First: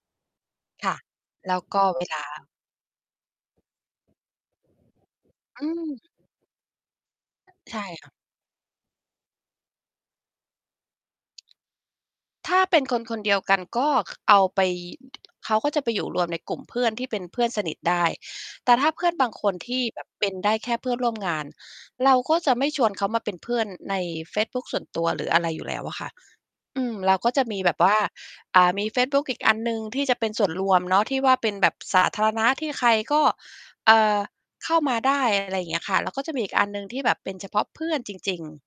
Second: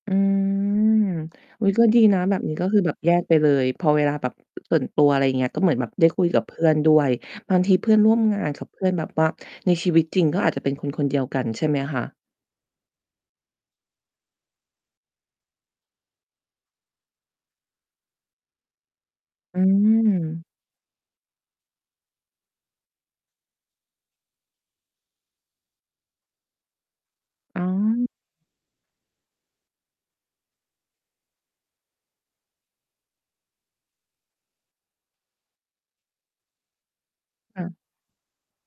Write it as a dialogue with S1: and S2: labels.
S1: อื
S2: ค่ะ
S1: ม
S2: แล้ว
S1: อุ๊ย
S2: ก
S1: ก
S2: ็
S1: ็ดี
S2: เว
S1: น
S2: ล
S1: ะ
S2: า
S1: แบบนี้ก็คือแบบแยกไปเลย พอเวลาแบบ ตื่นตัว อะไรเงี้ย ก็
S2: อ
S1: เ
S2: ื
S1: หมือนแบบ
S2: ม
S1: ได้คุยกับเพื่อนด้วย บางท
S2: ใ
S1: ี
S2: ช่
S1: เพื่อน
S2: ค
S1: ร
S2: ่ะ
S1: ่วมงานกับเพื่อนแบบว่าในชีวิตจริงก็อาจจะเป็นคนคนเดียวกันใช่ไหมคะ?
S2: ถ้าเป็นคนคนเดียวกันก็ ค เอาไป อ เขาก็จะไปอยู่รวมในกลุ่มเพื่อนที่เป็นเพื่อนสนิทได้ แต่ถ้าเพื่อนบางคน
S1: อื
S2: ที่ แบบ เป็น
S1: ม
S2: ได้แค่เพื่อนร่วม งาน เราก็จะไม่ชวนเขามาเป็นเพื่อนในเฟซบุ๊กส่วนตัว หรืออะไรอยู่แล้วอะค่ะ อืม เราก็จะม
S1: อ๋
S2: ีแบบว่า
S1: อ
S2: อ่า มีเฟซบุ๊กอีกอันหนึ่งที่จะเป็นส่วนรวมเนาะ ที่ว่าเป็นแบบสาธารณะ ที่ใครก็ เอ่อ เข้ามาได้ อะไร อย่างเงี้ยค่ะ แล้วก็จะมีอีกอันหนึ่งที่แบบเป็นเฉพ
S1: ค
S2: า
S1: ่
S2: ะ
S1: ะ
S2: เพื่อนจริง ๆ